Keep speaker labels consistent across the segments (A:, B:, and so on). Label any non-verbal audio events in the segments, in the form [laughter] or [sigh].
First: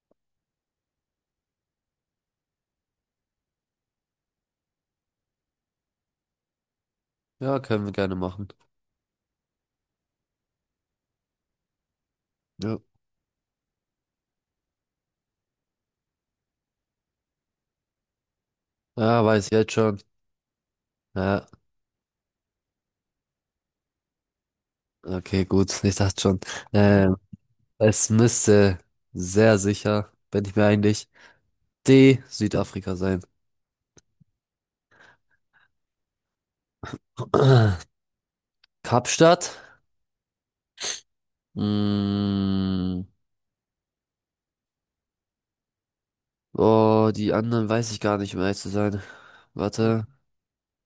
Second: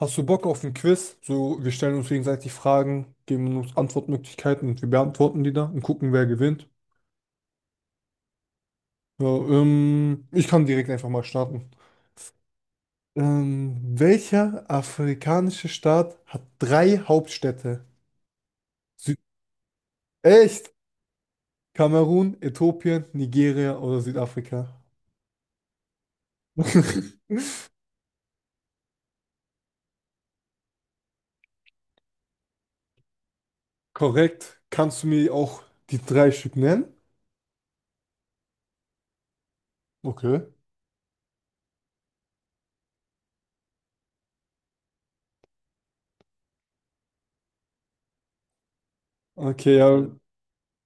A: Hast du Bock auf ein Quiz? So, wir stellen uns gegenseitig Fragen, geben uns Antwortmöglichkeiten und wir beantworten die dann und gucken, wer gewinnt.
B: Ja, können wir gerne machen.
A: Ja, ich kann direkt einfach mal starten.
B: Ja.
A: Welcher afrikanische Staat hat drei Hauptstädte? Süd.
B: Ja, weiß ich jetzt schon.
A: Echt?
B: Ja,
A: Kamerun, Äthiopien, Nigeria oder Südafrika?
B: okay, gut. [laughs] Ich dachte schon. Ähm,
A: [laughs]
B: Es müsste, sehr sicher bin ich mir eigentlich, D, Südafrika sein.
A: Korrekt. Kannst du mir auch die drei Stück nennen?
B: [clears throat] Kapstadt?
A: Okay.
B: Mm, oh, die anderen weiß ich gar nicht, um ehrlich zu sein.
A: Okay, ja.
B: Warte.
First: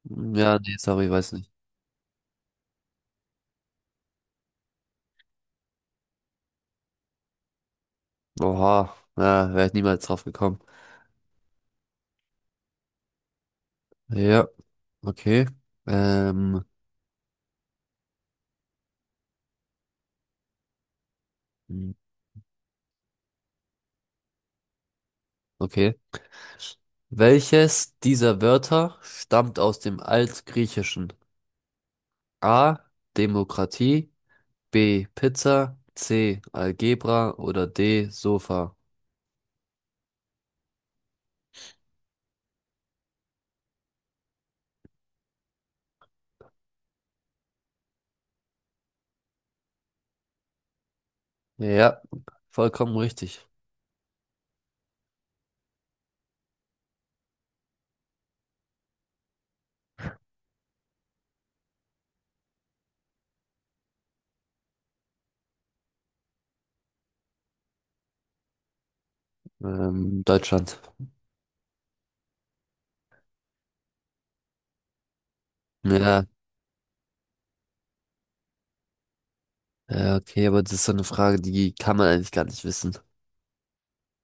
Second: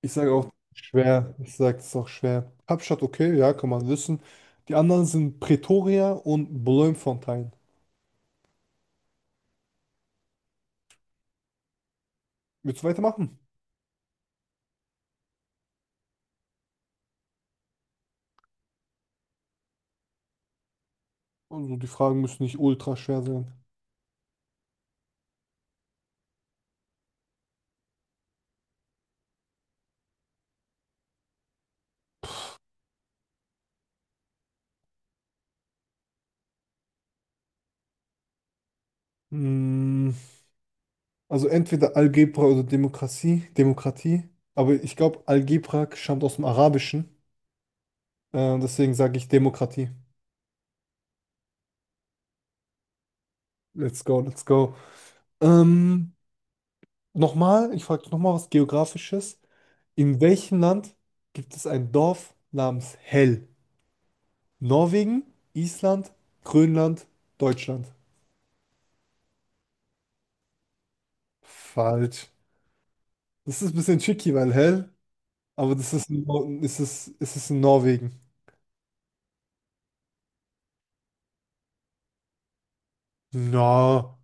A: Ich sage auch
B: Ja, nee, sorry, weiß
A: schwer.
B: nicht.
A: Ich sage, es ist auch schwer. Kapstadt, okay, ja, kann man wissen. Die anderen sind Pretoria und Bloemfontein.
B: Oha, ja, wäre ich niemals drauf gekommen.
A: Willst du weitermachen?
B: Ja, okay. Ähm,
A: Also die Fragen müssen nicht ultra schwer sein.
B: okay. Welches dieser Wörter stammt aus dem Altgriechischen? A. Demokratie, B. Pizza, C. Algebra oder D. Sofa?
A: Mm, also entweder Algebra oder Demokratie. Demokratie. Aber ich glaube, Algebra stammt aus dem Arabischen. Deswegen sage ich Demokratie.
B: Ja, vollkommen richtig.
A: Let's go, let's go. Ähm, nochmal, ich frage nochmal was Geografisches. In welchem Land gibt es ein Dorf namens Hell? Norwegen, Island, Grönland, Deutschland.
B: Deutschland.
A: Falsch. Das ist ein bisschen tricky, weil hell, aber das ist, in
B: Ja,
A: Ist es in Norwegen.
B: ja, okay, aber das ist so eine Frage, die kann man eigentlich gar nicht wissen.
A: Na,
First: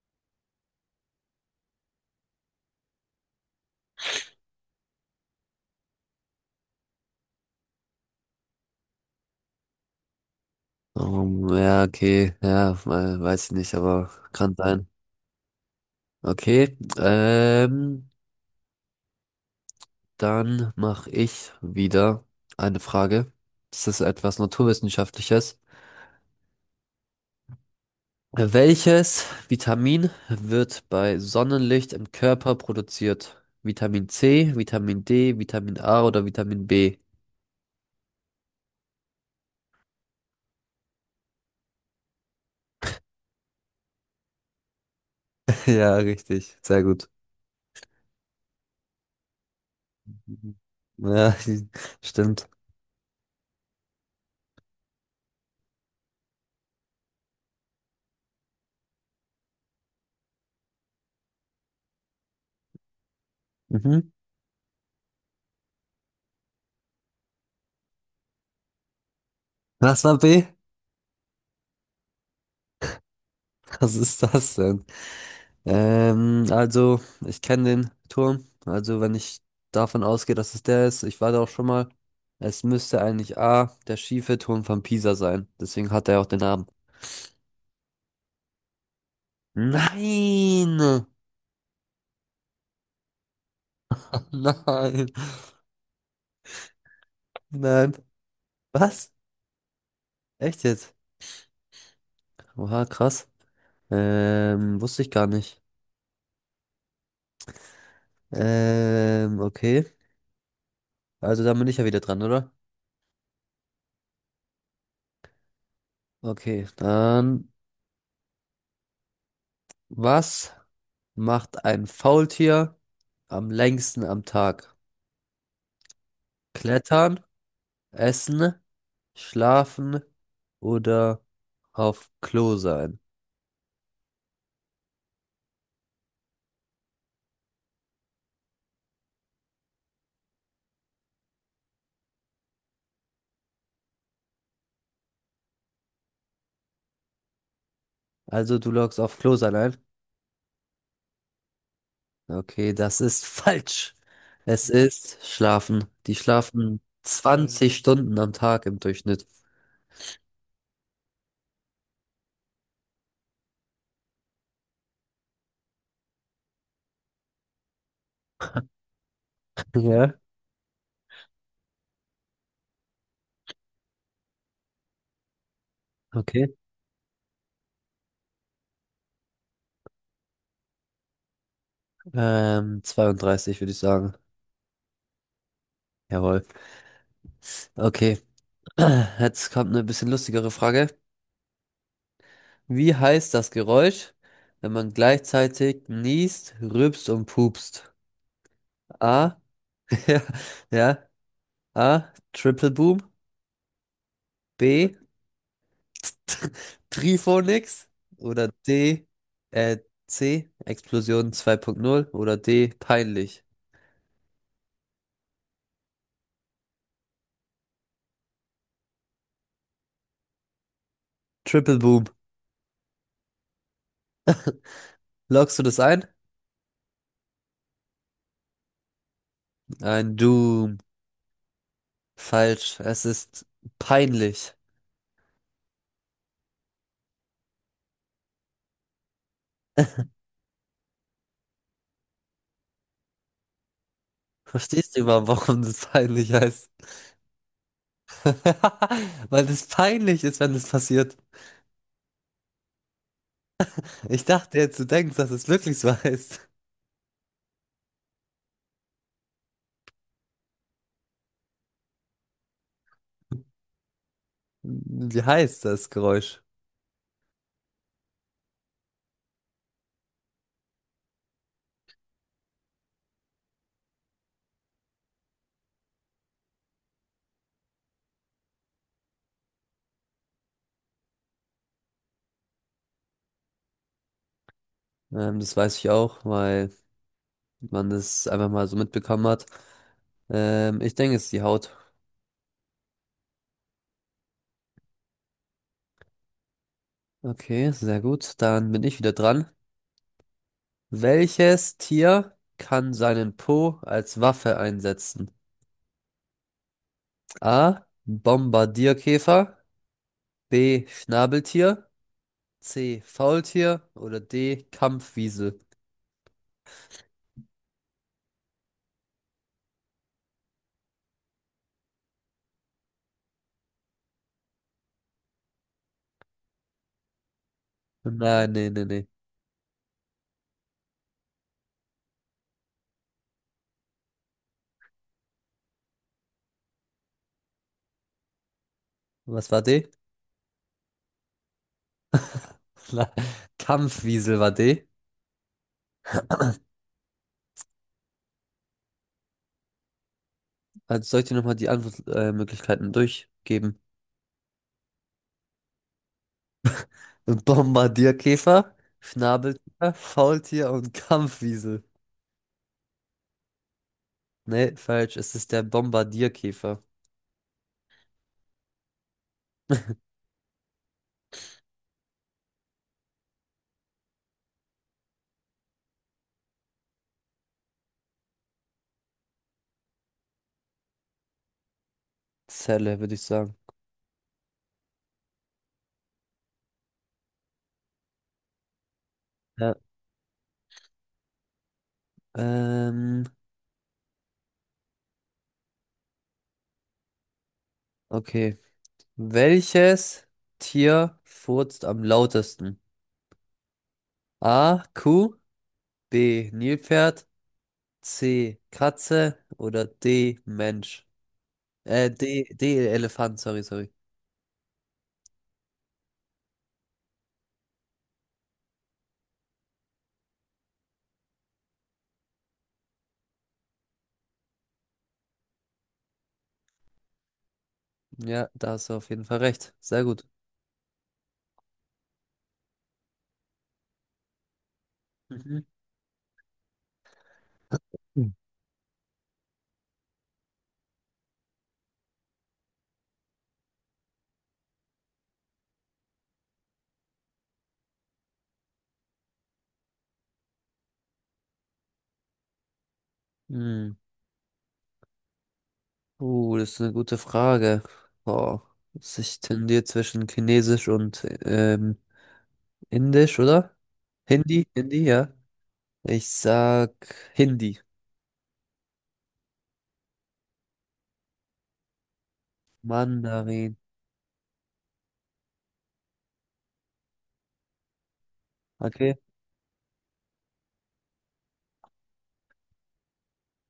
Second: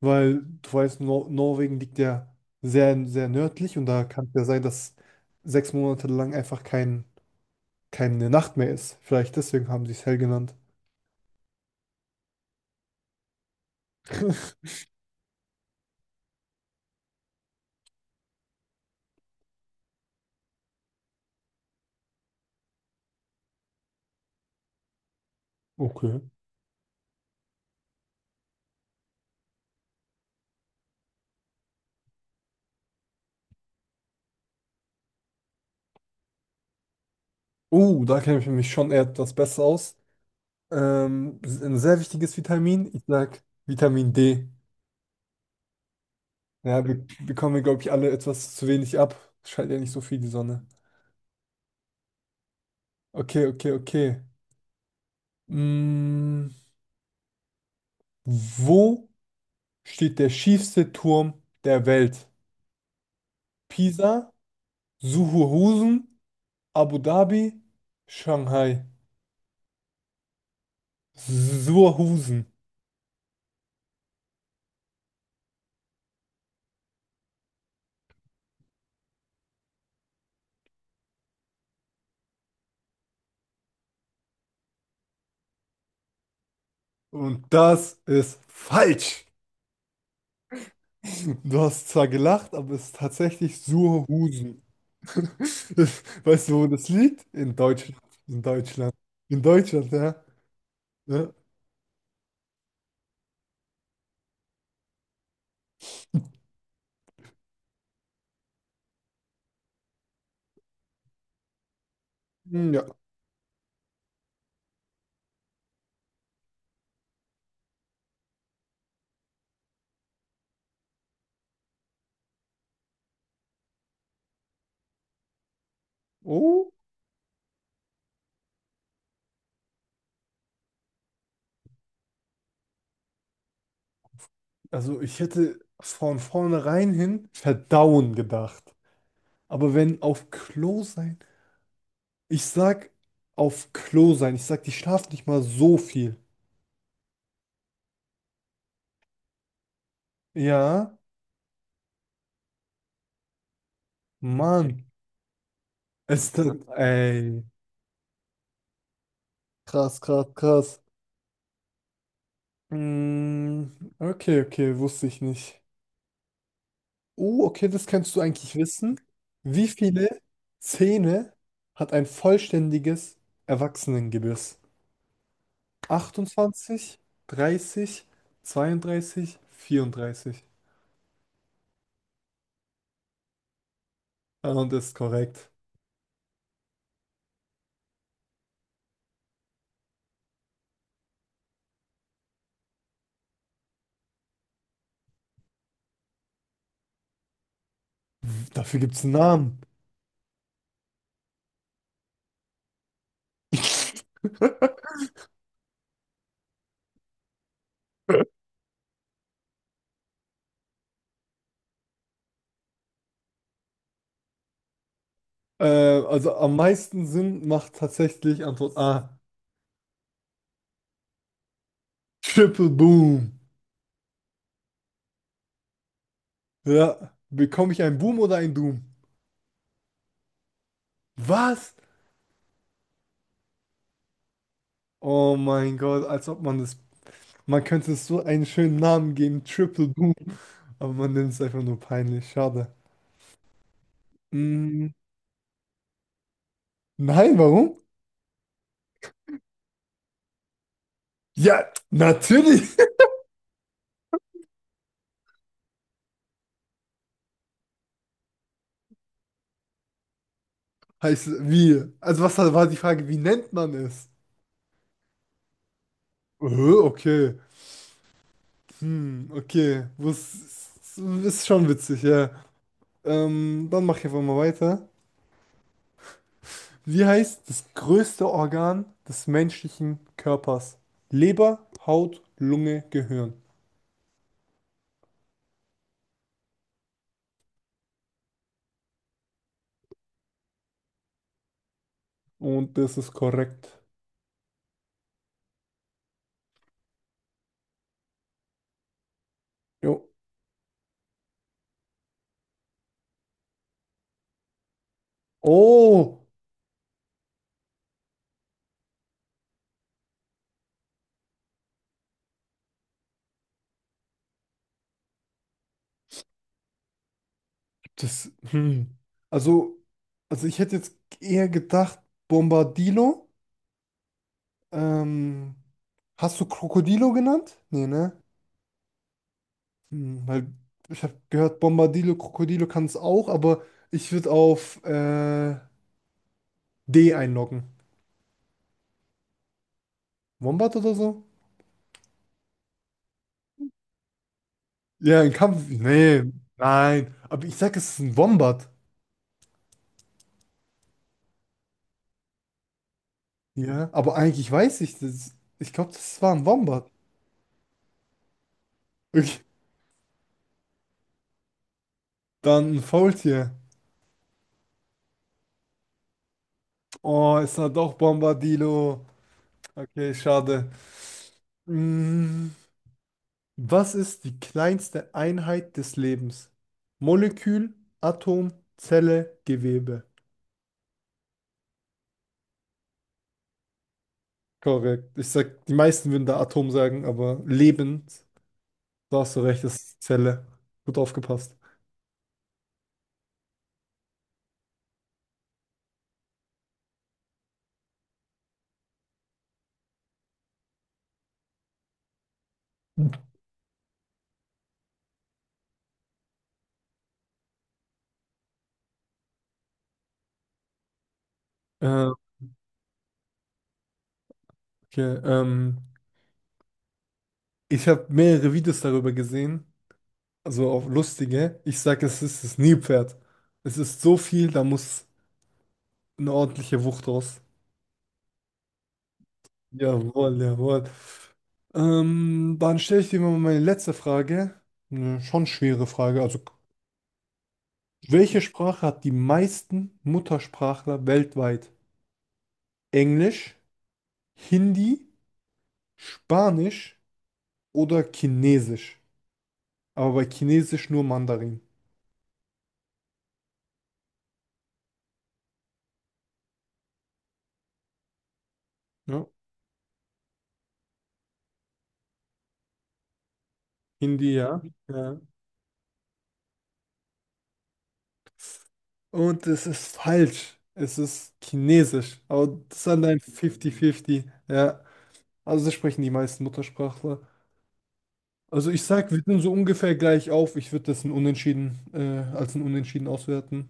A: weil du weißt, Nor Norwegen liegt ja sehr, sehr nördlich und da kann es ja sein, dass 6 Monate lang einfach keine Nacht mehr ist. Vielleicht deswegen haben sie es hell genannt.
B: Ja, okay, ja, weiß ich nicht, aber kann
A: [laughs]
B: sein. Okay. Dann mache ich wieder eine Frage. Das ist etwas Naturwissenschaftliches.
A: Okay.
B: Welches Vitamin wird bei Sonnenlicht im Körper produziert? Vitamin C, Vitamin D, Vitamin A oder Vitamin B?
A: Oh, da kenne ich mich schon etwas besser aus. Ein sehr wichtiges Vitamin, ich sag Vitamin D.
B: [laughs] Ja, richtig. Sehr
A: Ja,
B: gut.
A: wir, glaube ich, alle etwas zu wenig ab. Scheint ja nicht so viel die
B: Mhm.
A: Sonne.
B: Ja, [laughs] stimmt.
A: Okay, okay, okay. Mm, wo steht der schiefste Turm der Welt?
B: Mhm.
A: Pisa, Suhuhusen, Abu Dhabi, Shanghai.
B: Was war B?
A: Suhuhusen.
B: Was ist das denn? Also, ich kenne den Turm. Also, wenn ich davon ausgehe, dass es der ist, ich war da auch schon mal. Es müsste eigentlich A, der schiefe Turm von Pisa sein. Deswegen hat er auch den Namen.
A: Und das ist falsch.
B: Nein!
A: Du hast zwar gelacht, aber es ist tatsächlich
B: [laughs]
A: Suhuhusen.
B: Nein!
A: [laughs] Das- Weißt du, wo das liegt? In
B: Nein!
A: Deutschland. In Deutschland.
B: Was?
A: In Deutschland, ja.
B: Echt jetzt?
A: Ja.
B: Oha, krass. Wusste ich gar nicht. Okay. Also, da bin ich ja wieder dran, oder?
A: Hm, ja.
B: Okay, dann, was macht ein Faultier am längsten am Tag?
A: Oh,
B: Klettern, essen, schlafen oder auf Klo sein?
A: also ich hätte von vornherein hin verdauen gedacht. Aber wenn auf Klo sein, ich sag auf Klo sein, ich sag, die schlafen nicht mal so viel.
B: Also du loggst auf Klo sein ein.
A: Ja,
B: Okay, das ist [laughs] falsch. Es
A: Mann,
B: ist schlafen. Die
A: es dann,
B: schlafen
A: ey,
B: 20 Stunden am Tag im Durchschnitt.
A: krass, krass, krass. Mm, okay, okay, wusste ich nicht. Oh, okay, das kannst du eigentlich wissen. Wie
B: Ja.
A: viele Zähne hat ein vollständiges Erwachsenengebiss?
B: Okay.
A: 28, 30, 32, 34.
B: 32 würde ich sagen.
A: Und ist korrekt.
B: Jawohl. Okay. [clears throat] Jetzt kommt eine bisschen lustigere Frage. Wie heißt das Geräusch, wenn man gleichzeitig niest, rülpst und pupst?
A: Dafür gibt es einen
B: A.
A: Namen.
B: Ja, ja. A. Triple Boom.
A: [laughs]
B: B. [laughs] Triphonix. Oder D. Äh, C. Explosion zwei Punkt null. Oder D. Peinlich.
A: Also am meisten Sinn macht tatsächlich Antwort A.
B: Triple Boom.
A: Triple Boom.
B: Loggst du das ein?
A: Ja. Bekomme ich einen Boom oder einen Doom?
B: Ein Doom.
A: Was?
B: Falsch. Es ist peinlich.
A: Oh mein Gott, als ob man das. Man könnte es so einen schönen Namen geben, Triple Boom. Aber man nennt es einfach nur peinlich. Schade. Mm,
B: Verstehst du überhaupt, warum das peinlich heißt?
A: nein, warum?
B: [laughs] Weil es peinlich ist, wenn es passiert.
A: Ja, natürlich.
B: Ich dachte jetzt, du denkst, dass es wirklich so [laughs] heißt.
A: Heißt, wie? Also was war die Frage, wie nennt man es?
B: Wie heißt das Geräusch?
A: Äh, okay. Hm, okay, was ist schon witzig, ja. Dann mach ich einfach mal weiter. Wie heißt das größte Organ des menschlichen Körpers? Leber, Haut, Lunge, Gehirn.
B: Das weiß ich auch, weil man das einfach mal so mitbekommen hat. Ich denke, es ist die Haut.
A: Und das ist korrekt.
B: Okay, sehr gut. Dann bin ich wieder dran.
A: Jo.
B: Welches Tier kann seinen Po als Waffe einsetzen?
A: Oh,
B: A. Bombardierkäfer. B. Schnabeltier. C. Faultier. Oder D. Kampfwiesel.
A: das. Hm. Also, also ich hätte jetzt eher gedacht, Bombardilo. Ähm, hast du Krokodilo genannt? Nee, ne?
B: Nein, nee, nee, nee.
A: Hm, weil ich habe gehört, Bombadillo, Krokodilo kann es auch, aber ich würde auf D einloggen.
B: Was war D?
A: Wombat oder so?
B: [laughs] Kampfwiesel war D.
A: Ja, ein Kampf. Nee, nein. Aber ich sag, es ist ein Wombat.
B: Also soll ich dir nochmal die Antwortmöglichkeiten durchgeben?
A: Ja, aber eigentlich weiß ich das. Ich glaube, das war ein Wombat.
B: Bombardierkäfer,
A: Okay.
B: Schnabeltier, Faultier und Kampfwiesel.
A: Dann ein Faultier.
B: Nee, falsch. Es ist der Bombardierkäfer.
A: Oh, ist da doch Bombadillo. Okay, schade. Hm, was ist die kleinste Einheit des Lebens? Molekül, Atom, Zelle, Gewebe.
B: Zelle, würde ich sagen.
A: Korrekt. Ich sag, die meisten würden da Atom sagen, aber lebend, da hast du recht, das
B: Ja.
A: ist Zelle. Gut aufgepasst.
B: Ähm, okay. Welches Tier furzt am lautesten? A. Kuh, B. Nilpferd, C. Katze oder D. Mensch?
A: Äh,
B: D. Elefant, sorry, sorry.
A: okay, ich habe mehrere Videos darüber gesehen, also auch lustige. Ich sag, es ist das Nilpferd. Es ist so viel, da muss eine ordentliche Wucht raus.
B: Ja, da hast du auf jeden Fall recht. Sehr gut.
A: Jawohl, jawohl. Dann stelle ich dir mal meine letzte Frage. Eine schon
B: Mhm.
A: schwere Frage. Also,
B: Hm.
A: welche Sprache hat die meisten Muttersprachler weltweit? Englisch? Hindi, Spanisch oder Chinesisch. Aber bei Chinesisch nur Mandarin.
B: Hm. Das ist eine gute Frage. Oh,
A: Ne?
B: ich tendiere zwischen Chinesisch und Indisch, oder?
A: Hindi, ja.
B: Hindi, Hindi,
A: Ja.
B: ja. Ich sag Hindi,
A: Und es ist falsch. Es ist Chinesisch. Aber das ist dann ein
B: Mandarin.
A: 50-50. Ja. Also das sprechen die meisten Muttersprachler. Also ich sag,
B: Okay.
A: wir sind so ungefähr gleich auf. Ich würde das ein Unentschieden, als ein Unentschieden auswerten.